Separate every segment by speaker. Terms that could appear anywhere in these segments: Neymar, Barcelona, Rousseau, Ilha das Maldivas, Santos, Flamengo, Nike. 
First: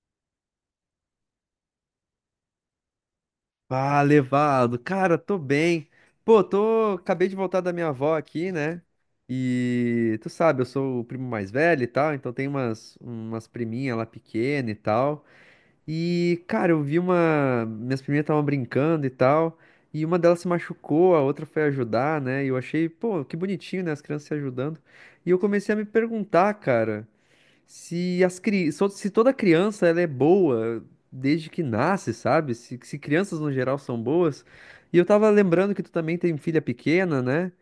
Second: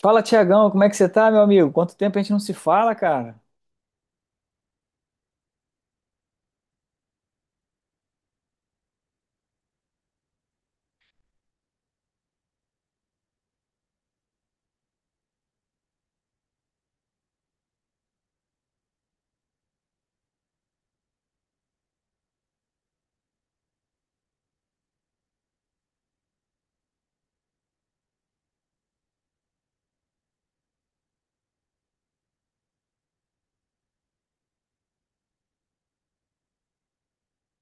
Speaker 1: Fala, Tiagão, como é que você tá, meu amigo? Quanto tempo a gente não se fala, cara?
Speaker 2: Ah, levado. Cara, tô bem. Pô, tô. Acabei de voltar da minha avó aqui, né? E tu sabe, eu sou o primo mais velho e tal, então tem umas priminhas lá pequena e tal. E, cara, eu vi uma. Minhas priminhas estavam brincando e tal. E uma delas se machucou, a outra foi ajudar, né? E eu achei, pô, que bonitinho, né? As crianças se ajudando. E eu comecei a me perguntar, cara. Se toda criança ela é boa desde que nasce, sabe? Se crianças no geral são boas. E eu tava lembrando que tu também tem filha pequena, né?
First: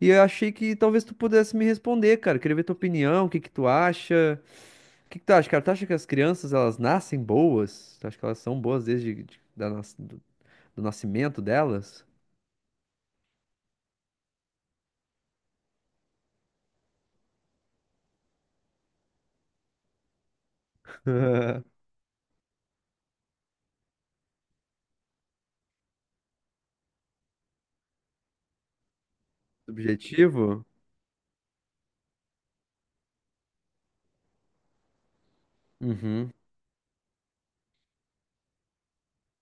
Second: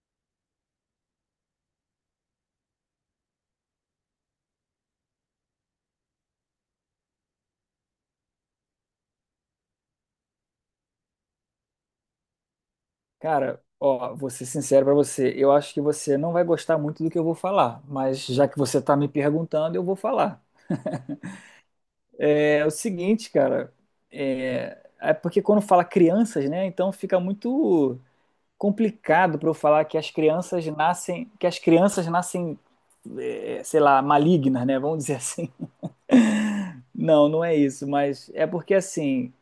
Speaker 2: E eu achei que talvez tu pudesse me responder, cara. Queria ver tua opinião, o que que tu acha? O que que tu acha, cara? Tu acha que as crianças elas nascem boas? Tu acha que elas são boas desde de- da nas- do, do nascimento delas?
Speaker 1: Cara, ó, vou ser sincero pra você, eu acho que você não vai gostar muito do que eu vou falar, mas já que você tá me perguntando, eu vou falar. É o seguinte, cara, é porque quando fala crianças, né, então fica muito complicado pra eu falar que as
Speaker 2: Subjetivo?
Speaker 1: crianças nascem, é, sei lá, malignas, né, vamos dizer assim.
Speaker 2: Uhum,
Speaker 1: Não, não é isso, mas é porque assim,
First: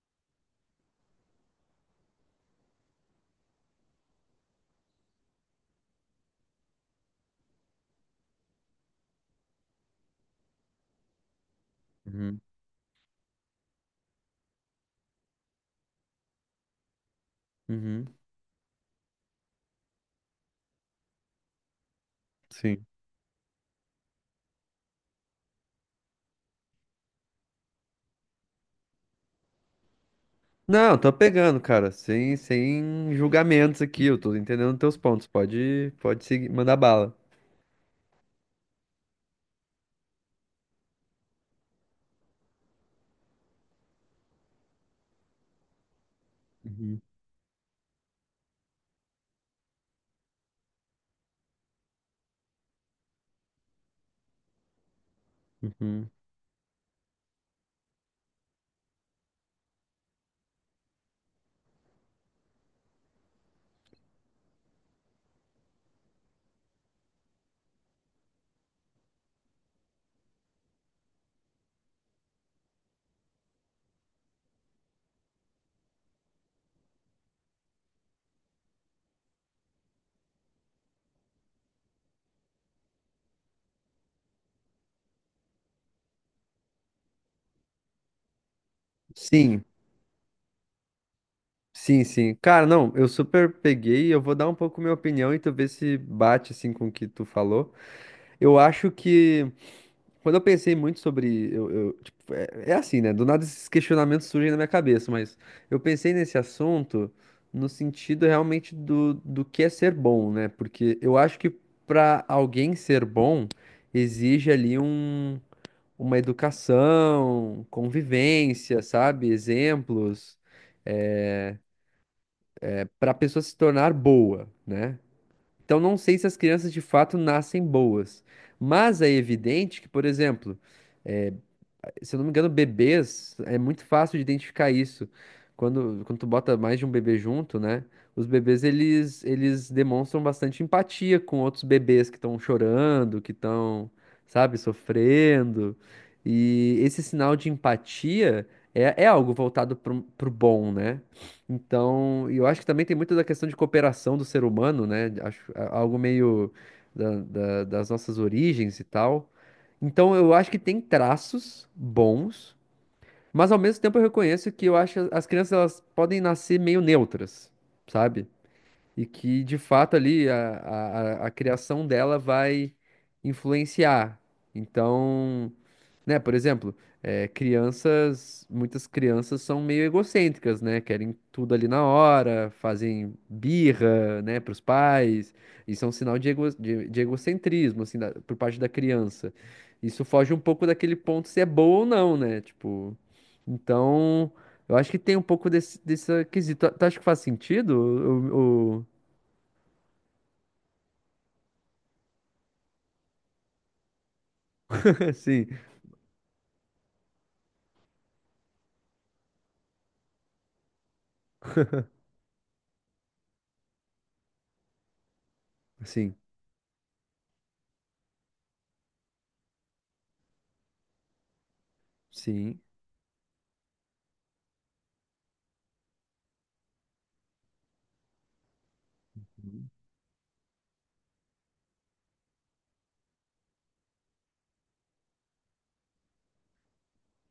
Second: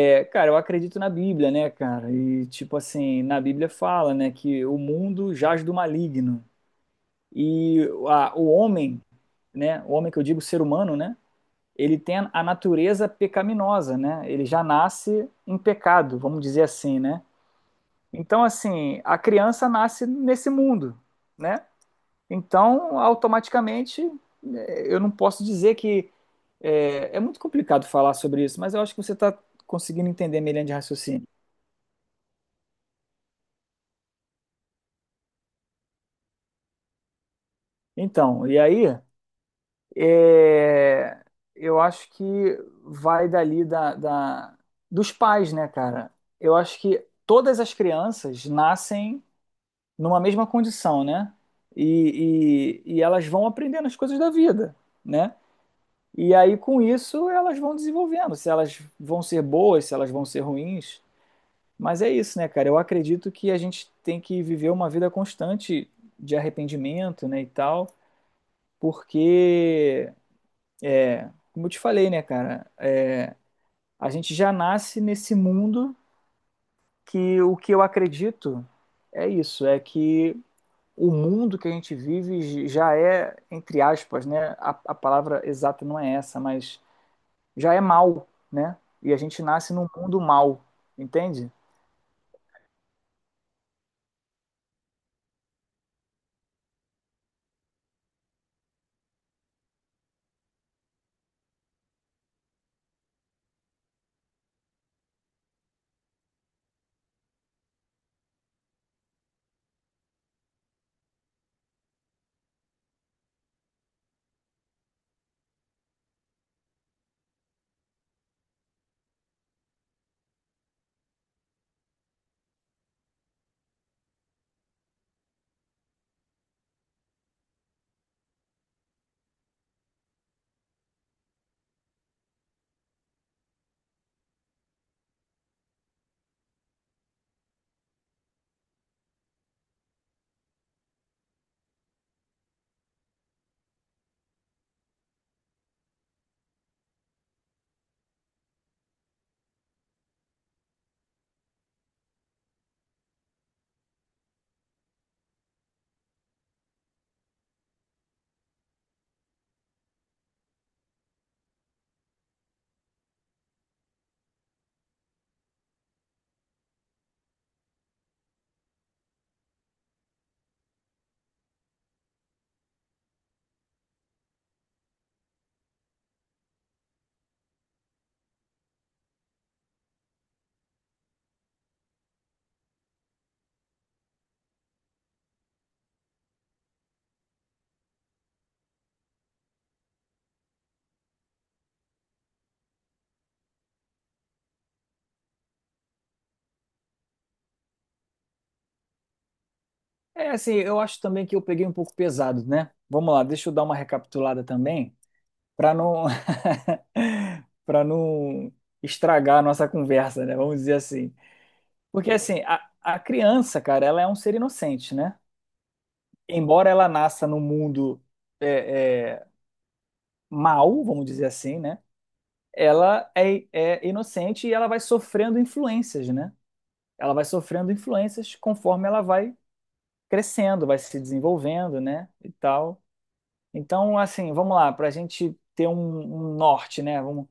Speaker 1: É, cara, eu acredito na Bíblia, né, cara? E tipo assim, na Bíblia fala, né, que o mundo jaz do maligno. E o homem, né, o homem, que eu digo ser humano, né, ele tem
Speaker 2: uhum,
Speaker 1: a natureza pecaminosa, né? Ele já nasce em pecado, vamos dizer assim, né?
Speaker 2: uhum.
Speaker 1: Então, assim, a criança nasce nesse mundo, né?
Speaker 2: Sim.
Speaker 1: Então, automaticamente, eu não posso dizer que é, é muito complicado falar sobre isso, mas eu acho que você está conseguindo entender minha linha de
Speaker 2: Não, tô
Speaker 1: raciocínio.
Speaker 2: pegando, cara, sem julgamentos aqui, eu tô entendendo teus pontos. Pode seguir, mandar bala.
Speaker 1: Então, e aí? É, eu acho que vai dali dos pais, né, cara? Eu acho
Speaker 2: Uhum,
Speaker 1: que todas as crianças nascem numa mesma condição, né? E elas vão aprendendo as coisas da vida, né?
Speaker 2: uhum.
Speaker 1: E aí, com isso, elas vão desenvolvendo, se elas vão ser boas, se elas vão ser ruins. Mas é isso, né, cara? Eu acredito que a gente tem que viver uma vida constante de arrependimento, né, e tal, porque, É, como eu te falei, né, cara, É, a gente já nasce nesse mundo, que o que eu acredito é isso, é que o mundo que a gente vive já é, entre aspas, né, a palavra exata não é essa, mas já é mal, né? E a gente
Speaker 2: Sim,
Speaker 1: nasce num mundo mal, entende?
Speaker 2: sim, sim. Cara, não, eu super peguei, eu vou dar um pouco minha opinião e tu vê se bate assim com o que tu falou. Eu acho que quando eu pensei muito sobre. Tipo, é, é assim, né? Do nada esses questionamentos surgem na minha cabeça, mas eu pensei nesse assunto no sentido realmente do que é ser bom, né? Porque eu acho que para alguém ser bom, exige ali um, uma educação, convivência, sabe? Exemplos, é, para a pessoa se tornar boa, né? Então não sei se as crianças de fato nascem boas, mas é evidente que, por exemplo. É, se eu não me engano, bebês, é muito fácil de identificar isso. Quando tu bota mais de um bebê junto, né? Os bebês, eles demonstram bastante empatia com outros bebês que estão chorando, que estão, sabe, sofrendo. E esse sinal de empatia é, é algo voltado pro bom, né? Então, e eu acho que também tem muito da questão de cooperação do ser humano, né? Acho algo meio das nossas origens e tal. Então eu acho que tem traços bons, mas ao mesmo tempo eu reconheço que eu acho que as crianças elas podem nascer meio neutras, sabe? E que de fato ali a criação dela vai influenciar. Então, né, por exemplo, crianças, muitas crianças são meio egocêntricas, né? Querem tudo ali na hora, fazem birra, né, para os pais. Isso é um sinal de ego, de egocentrismo, assim, por parte da criança. Isso foge um pouco daquele ponto se é boa ou não, né? Tipo, então, eu acho que tem um pouco desse quesito. Tu acha que faz sentido?
Speaker 1: É assim, eu acho também que eu peguei um pouco pesado, né? Vamos lá, deixa eu dar uma recapitulada também,
Speaker 2: Sim,
Speaker 1: para não para não estragar a nossa conversa, né? Vamos dizer assim. Porque assim, a criança, cara, ela é um ser inocente, né?
Speaker 2: sim,
Speaker 1: Embora ela nasça no mundo é, é, mau, vamos dizer assim, né?
Speaker 2: sim.
Speaker 1: Ela é inocente e ela vai sofrendo influências, né? Ela vai sofrendo influências conforme ela vai crescendo, vai se desenvolvendo, né? E tal. Então, assim, vamos lá, para a gente ter um, um norte, né? Vamos,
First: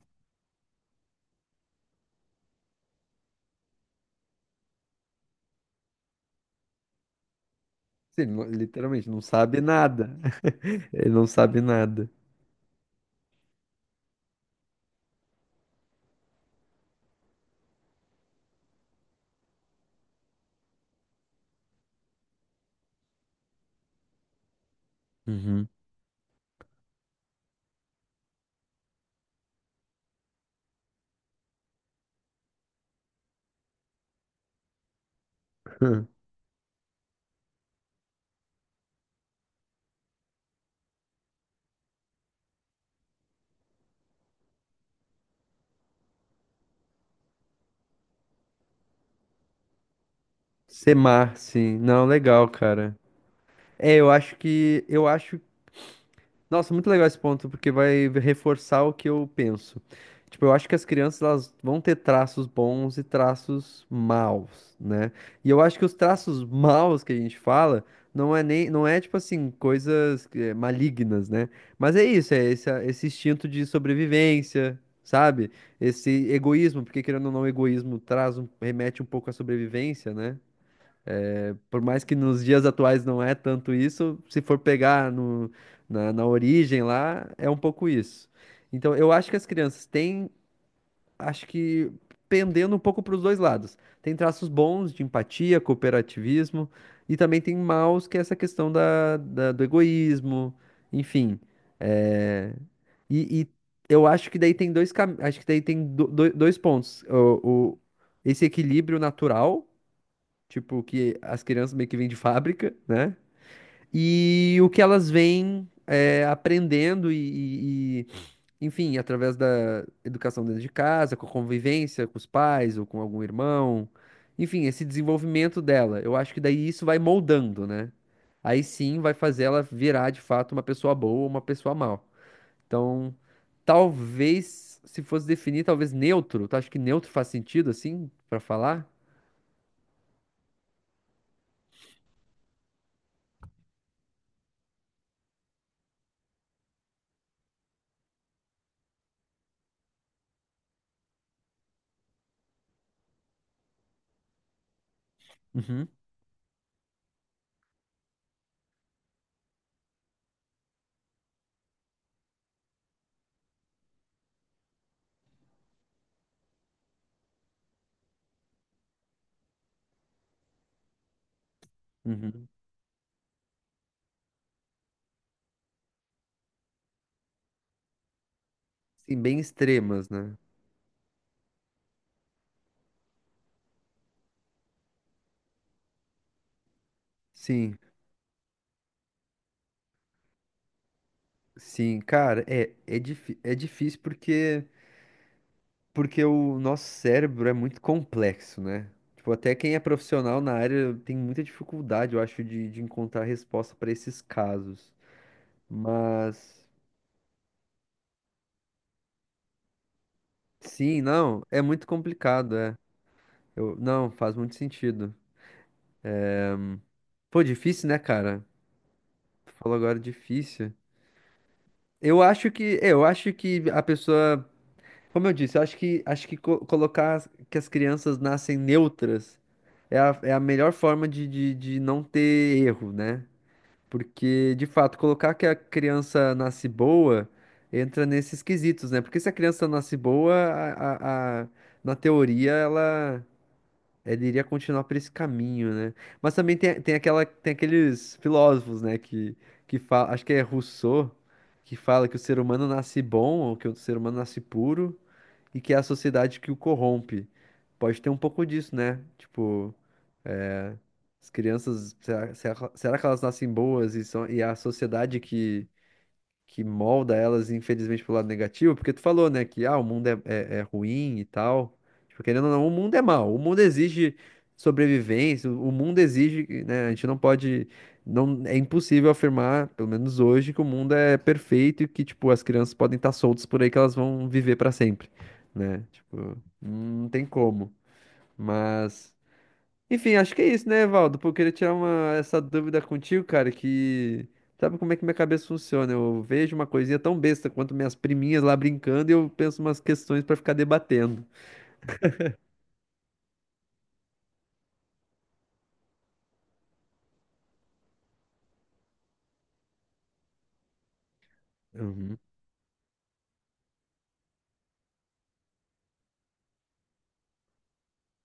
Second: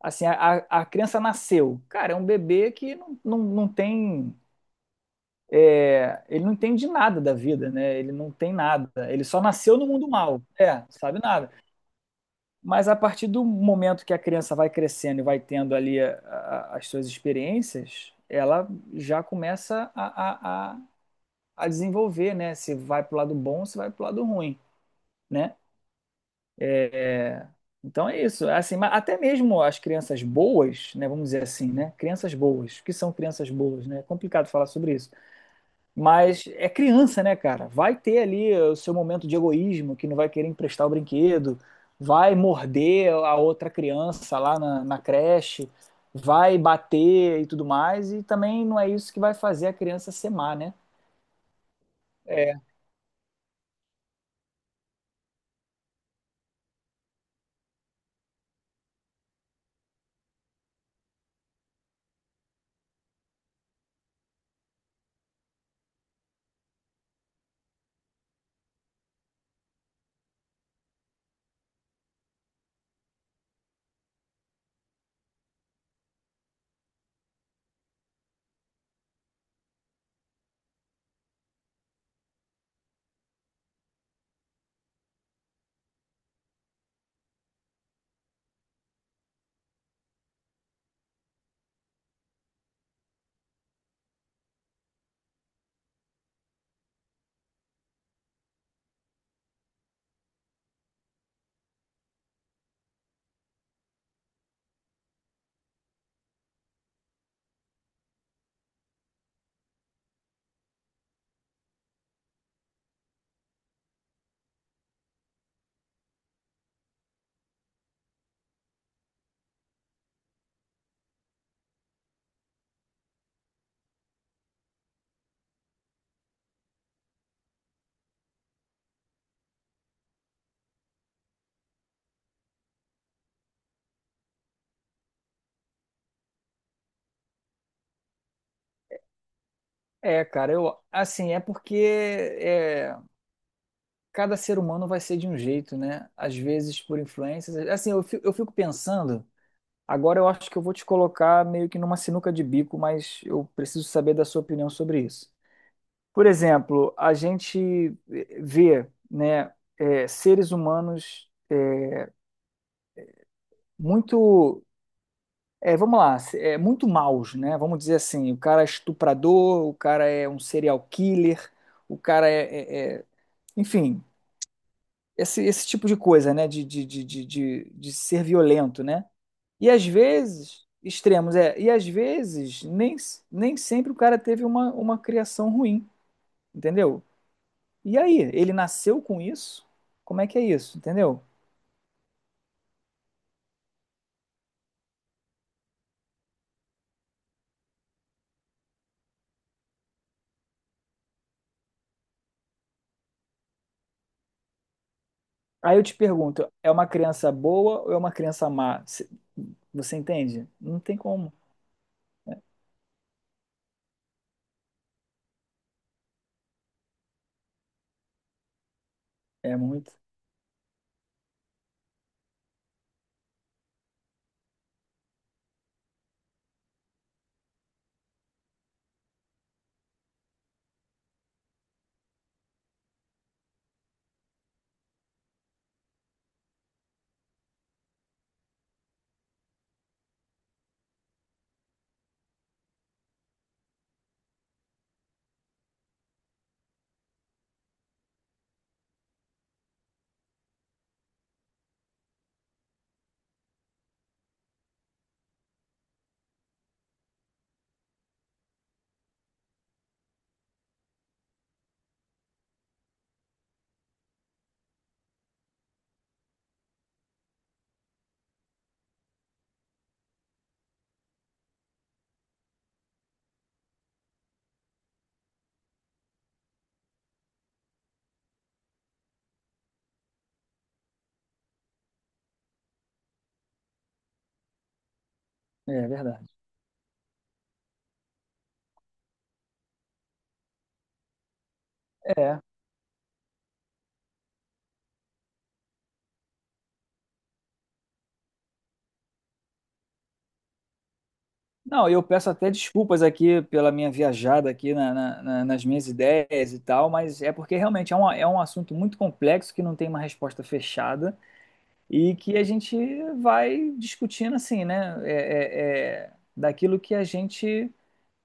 Speaker 1: assim, a criança nasceu. Cara, é um bebê que não tem. É, ele não entende nada da vida, né? Ele
Speaker 2: Sim,
Speaker 1: não
Speaker 2: não,
Speaker 1: tem nada.
Speaker 2: literalmente, não
Speaker 1: Ele só
Speaker 2: sabe
Speaker 1: nasceu no mundo
Speaker 2: nada.
Speaker 1: mal, é,
Speaker 2: Ele
Speaker 1: sabe
Speaker 2: não
Speaker 1: nada.
Speaker 2: sabe nada.
Speaker 1: Mas a partir do momento que a criança vai crescendo e vai tendo ali as suas experiências, ela já começa a desenvolver, né? Se vai pro lado bom, se vai pro lado ruim, né?
Speaker 2: Uhum.
Speaker 1: É, Então é isso. É Assim, mas até mesmo as crianças boas, né? Vamos dizer assim, né? Crianças boas. O que são crianças boas, né? É complicado falar sobre isso. Mas é criança, né, cara? Vai ter ali o seu momento de egoísmo, que não vai querer emprestar o brinquedo, vai morder a outra criança lá na creche, vai bater e tudo mais, e também não é isso que vai fazer a criança ser má, né?
Speaker 2: Sim. Não, legal,
Speaker 1: É,
Speaker 2: cara. É, eu acho. Nossa, muito legal esse ponto, porque vai reforçar o que eu penso. Tipo, eu acho que as crianças elas vão ter traços bons e traços maus, né? E eu acho que os traços maus que a gente fala não é nem, não é tipo assim, coisas malignas, né? Mas é isso, é esse instinto de sobrevivência, sabe? Esse egoísmo, porque querendo ou não, o egoísmo traz um, remete um pouco à sobrevivência, né? Por mais que nos dias atuais não é tanto isso, se for pegar no, na, na origem lá, é um pouco isso. Então, eu acho que as crianças têm, acho que pendendo um pouco para os dois lados. Tem traços bons de empatia, cooperativismo, e também tem maus, que é essa questão do egoísmo, enfim. É, e eu acho que daí tem acho que daí tem dois pontos. Esse equilíbrio natural. Tipo, que as crianças meio que vêm de fábrica, né? E o que elas vêm é aprendendo enfim, através da educação dentro de casa, com a convivência com os pais ou com algum irmão. Enfim, esse desenvolvimento dela. Eu acho que daí isso vai moldando, né? Aí sim vai fazer ela virar de fato uma pessoa boa ou uma pessoa mal. Então, talvez, se fosse definir, talvez neutro. Tu acha que neutro faz sentido assim, pra falar?
Speaker 1: é, cara, eu, assim, é porque é, cada ser humano vai ser de um jeito, né? Às vezes por influências. Assim, eu fico pensando, agora eu acho que eu vou te colocar meio que numa sinuca de bico, mas eu preciso saber da sua opinião sobre isso.
Speaker 2: Uhum,
Speaker 1: Por exemplo, a gente vê, né, é, seres humanos, é, muito, é, vamos lá, é, muito maus, né? Vamos dizer assim, o cara é estuprador, o cara é um serial killer, o cara é,
Speaker 2: uhum.
Speaker 1: enfim, esse tipo de coisa, né? De ser violento, né?
Speaker 2: Sim, bem
Speaker 1: E às
Speaker 2: extremas, né?
Speaker 1: vezes extremos, é, e às vezes nem, nem sempre o cara teve uma criação ruim, entendeu?
Speaker 2: Sim,
Speaker 1: E aí, ele nasceu com isso? Como é que é isso, entendeu?
Speaker 2: sim, cara, é difícil porque, porque o nosso cérebro é muito complexo, né? Tipo, até quem é profissional na área tem muita dificuldade, eu acho, de encontrar resposta para esses casos.
Speaker 1: Aí eu te pergunto,
Speaker 2: Mas,
Speaker 1: é uma criança boa ou é uma criança má? Você entende? Não tem
Speaker 2: sim,
Speaker 1: como.
Speaker 2: não, é muito complicado, é. Eu, não, faz muito sentido. Pô, difícil, né, cara? Tu
Speaker 1: É
Speaker 2: falou
Speaker 1: muito.
Speaker 2: agora difícil. Eu acho que, é, eu acho que a pessoa. Como eu disse, eu acho que colocar que as crianças nascem neutras é a, é a melhor forma de não ter erro, né? Porque, de fato, colocar que a criança nasce boa entra nesses quesitos, né? Porque se a criança nasce boa, na teoria, ela iria continuar por esse caminho, né? Mas também tem aqueles filósofos, né? Que fala, acho que é Rousseau, que fala que o ser humano nasce bom ou que o ser humano nasce puro e que é a sociedade que o corrompe. Pode ter um pouco disso, né? Tipo, é, as crianças, será que elas nascem boas e são, e é a sociedade que molda elas, infelizmente, pro lado negativo, porque tu falou, né, que ah, o mundo é ruim e tal. Tipo, querendo ou não, o mundo é mau, o mundo exige sobrevivência, o mundo exige, né, a gente não pode, não, é impossível afirmar, pelo menos hoje, que o mundo é perfeito e que, tipo, as crianças podem estar soltas por aí que elas vão viver para sempre, né?
Speaker 1: É verdade.
Speaker 2: Tipo, não tem como, mas... Enfim, acho que é isso, né, Evaldo? Pô, eu queria tirar uma, essa
Speaker 1: É.
Speaker 2: dúvida contigo, cara, que sabe como é que minha cabeça funciona? Eu vejo uma coisinha tão besta quanto minhas priminhas lá brincando e eu penso umas questões pra ficar debatendo.
Speaker 1: Não, eu peço até desculpas aqui pela minha viajada aqui nas minhas ideias e tal, mas é porque realmente é um assunto muito complexo que não tem uma resposta fechada e
Speaker 2: Uhum.
Speaker 1: que a gente vai discutindo assim, né? É daquilo que a gente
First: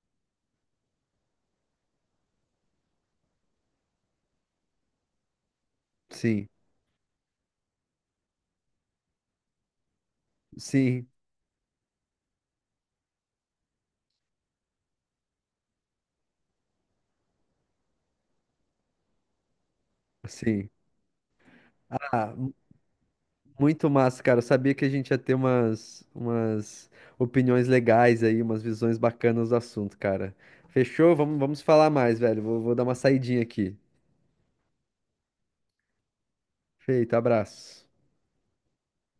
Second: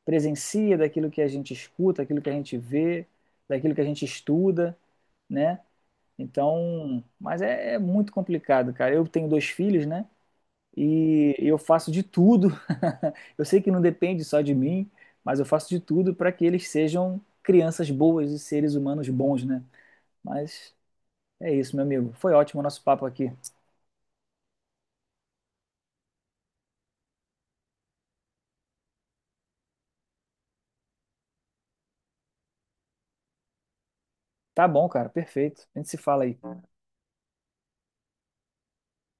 Speaker 1: presencia, daquilo que a gente escuta, daquilo que a gente vê, daquilo que a gente estuda, né?
Speaker 2: Sim,
Speaker 1: Então, mas é, é muito complicado, cara. Eu tenho dois filhos, né?
Speaker 2: sim,
Speaker 1: E eu faço de tudo. Eu sei que não depende só de mim, mas eu faço de tudo para que eles sejam crianças boas e seres humanos bons, né?
Speaker 2: sim.
Speaker 1: Mas é isso, meu amigo. Foi
Speaker 2: Ah,
Speaker 1: ótimo o nosso papo aqui.
Speaker 2: muito massa, cara. Eu sabia que a gente ia ter umas opiniões legais aí, umas visões bacanas do assunto, cara. Fechou? Vamos falar mais, velho. Vou dar uma saidinha aqui.
Speaker 1: Tá bom, cara. Perfeito. A gente se fala aí.
Speaker 2: Feito, abraço.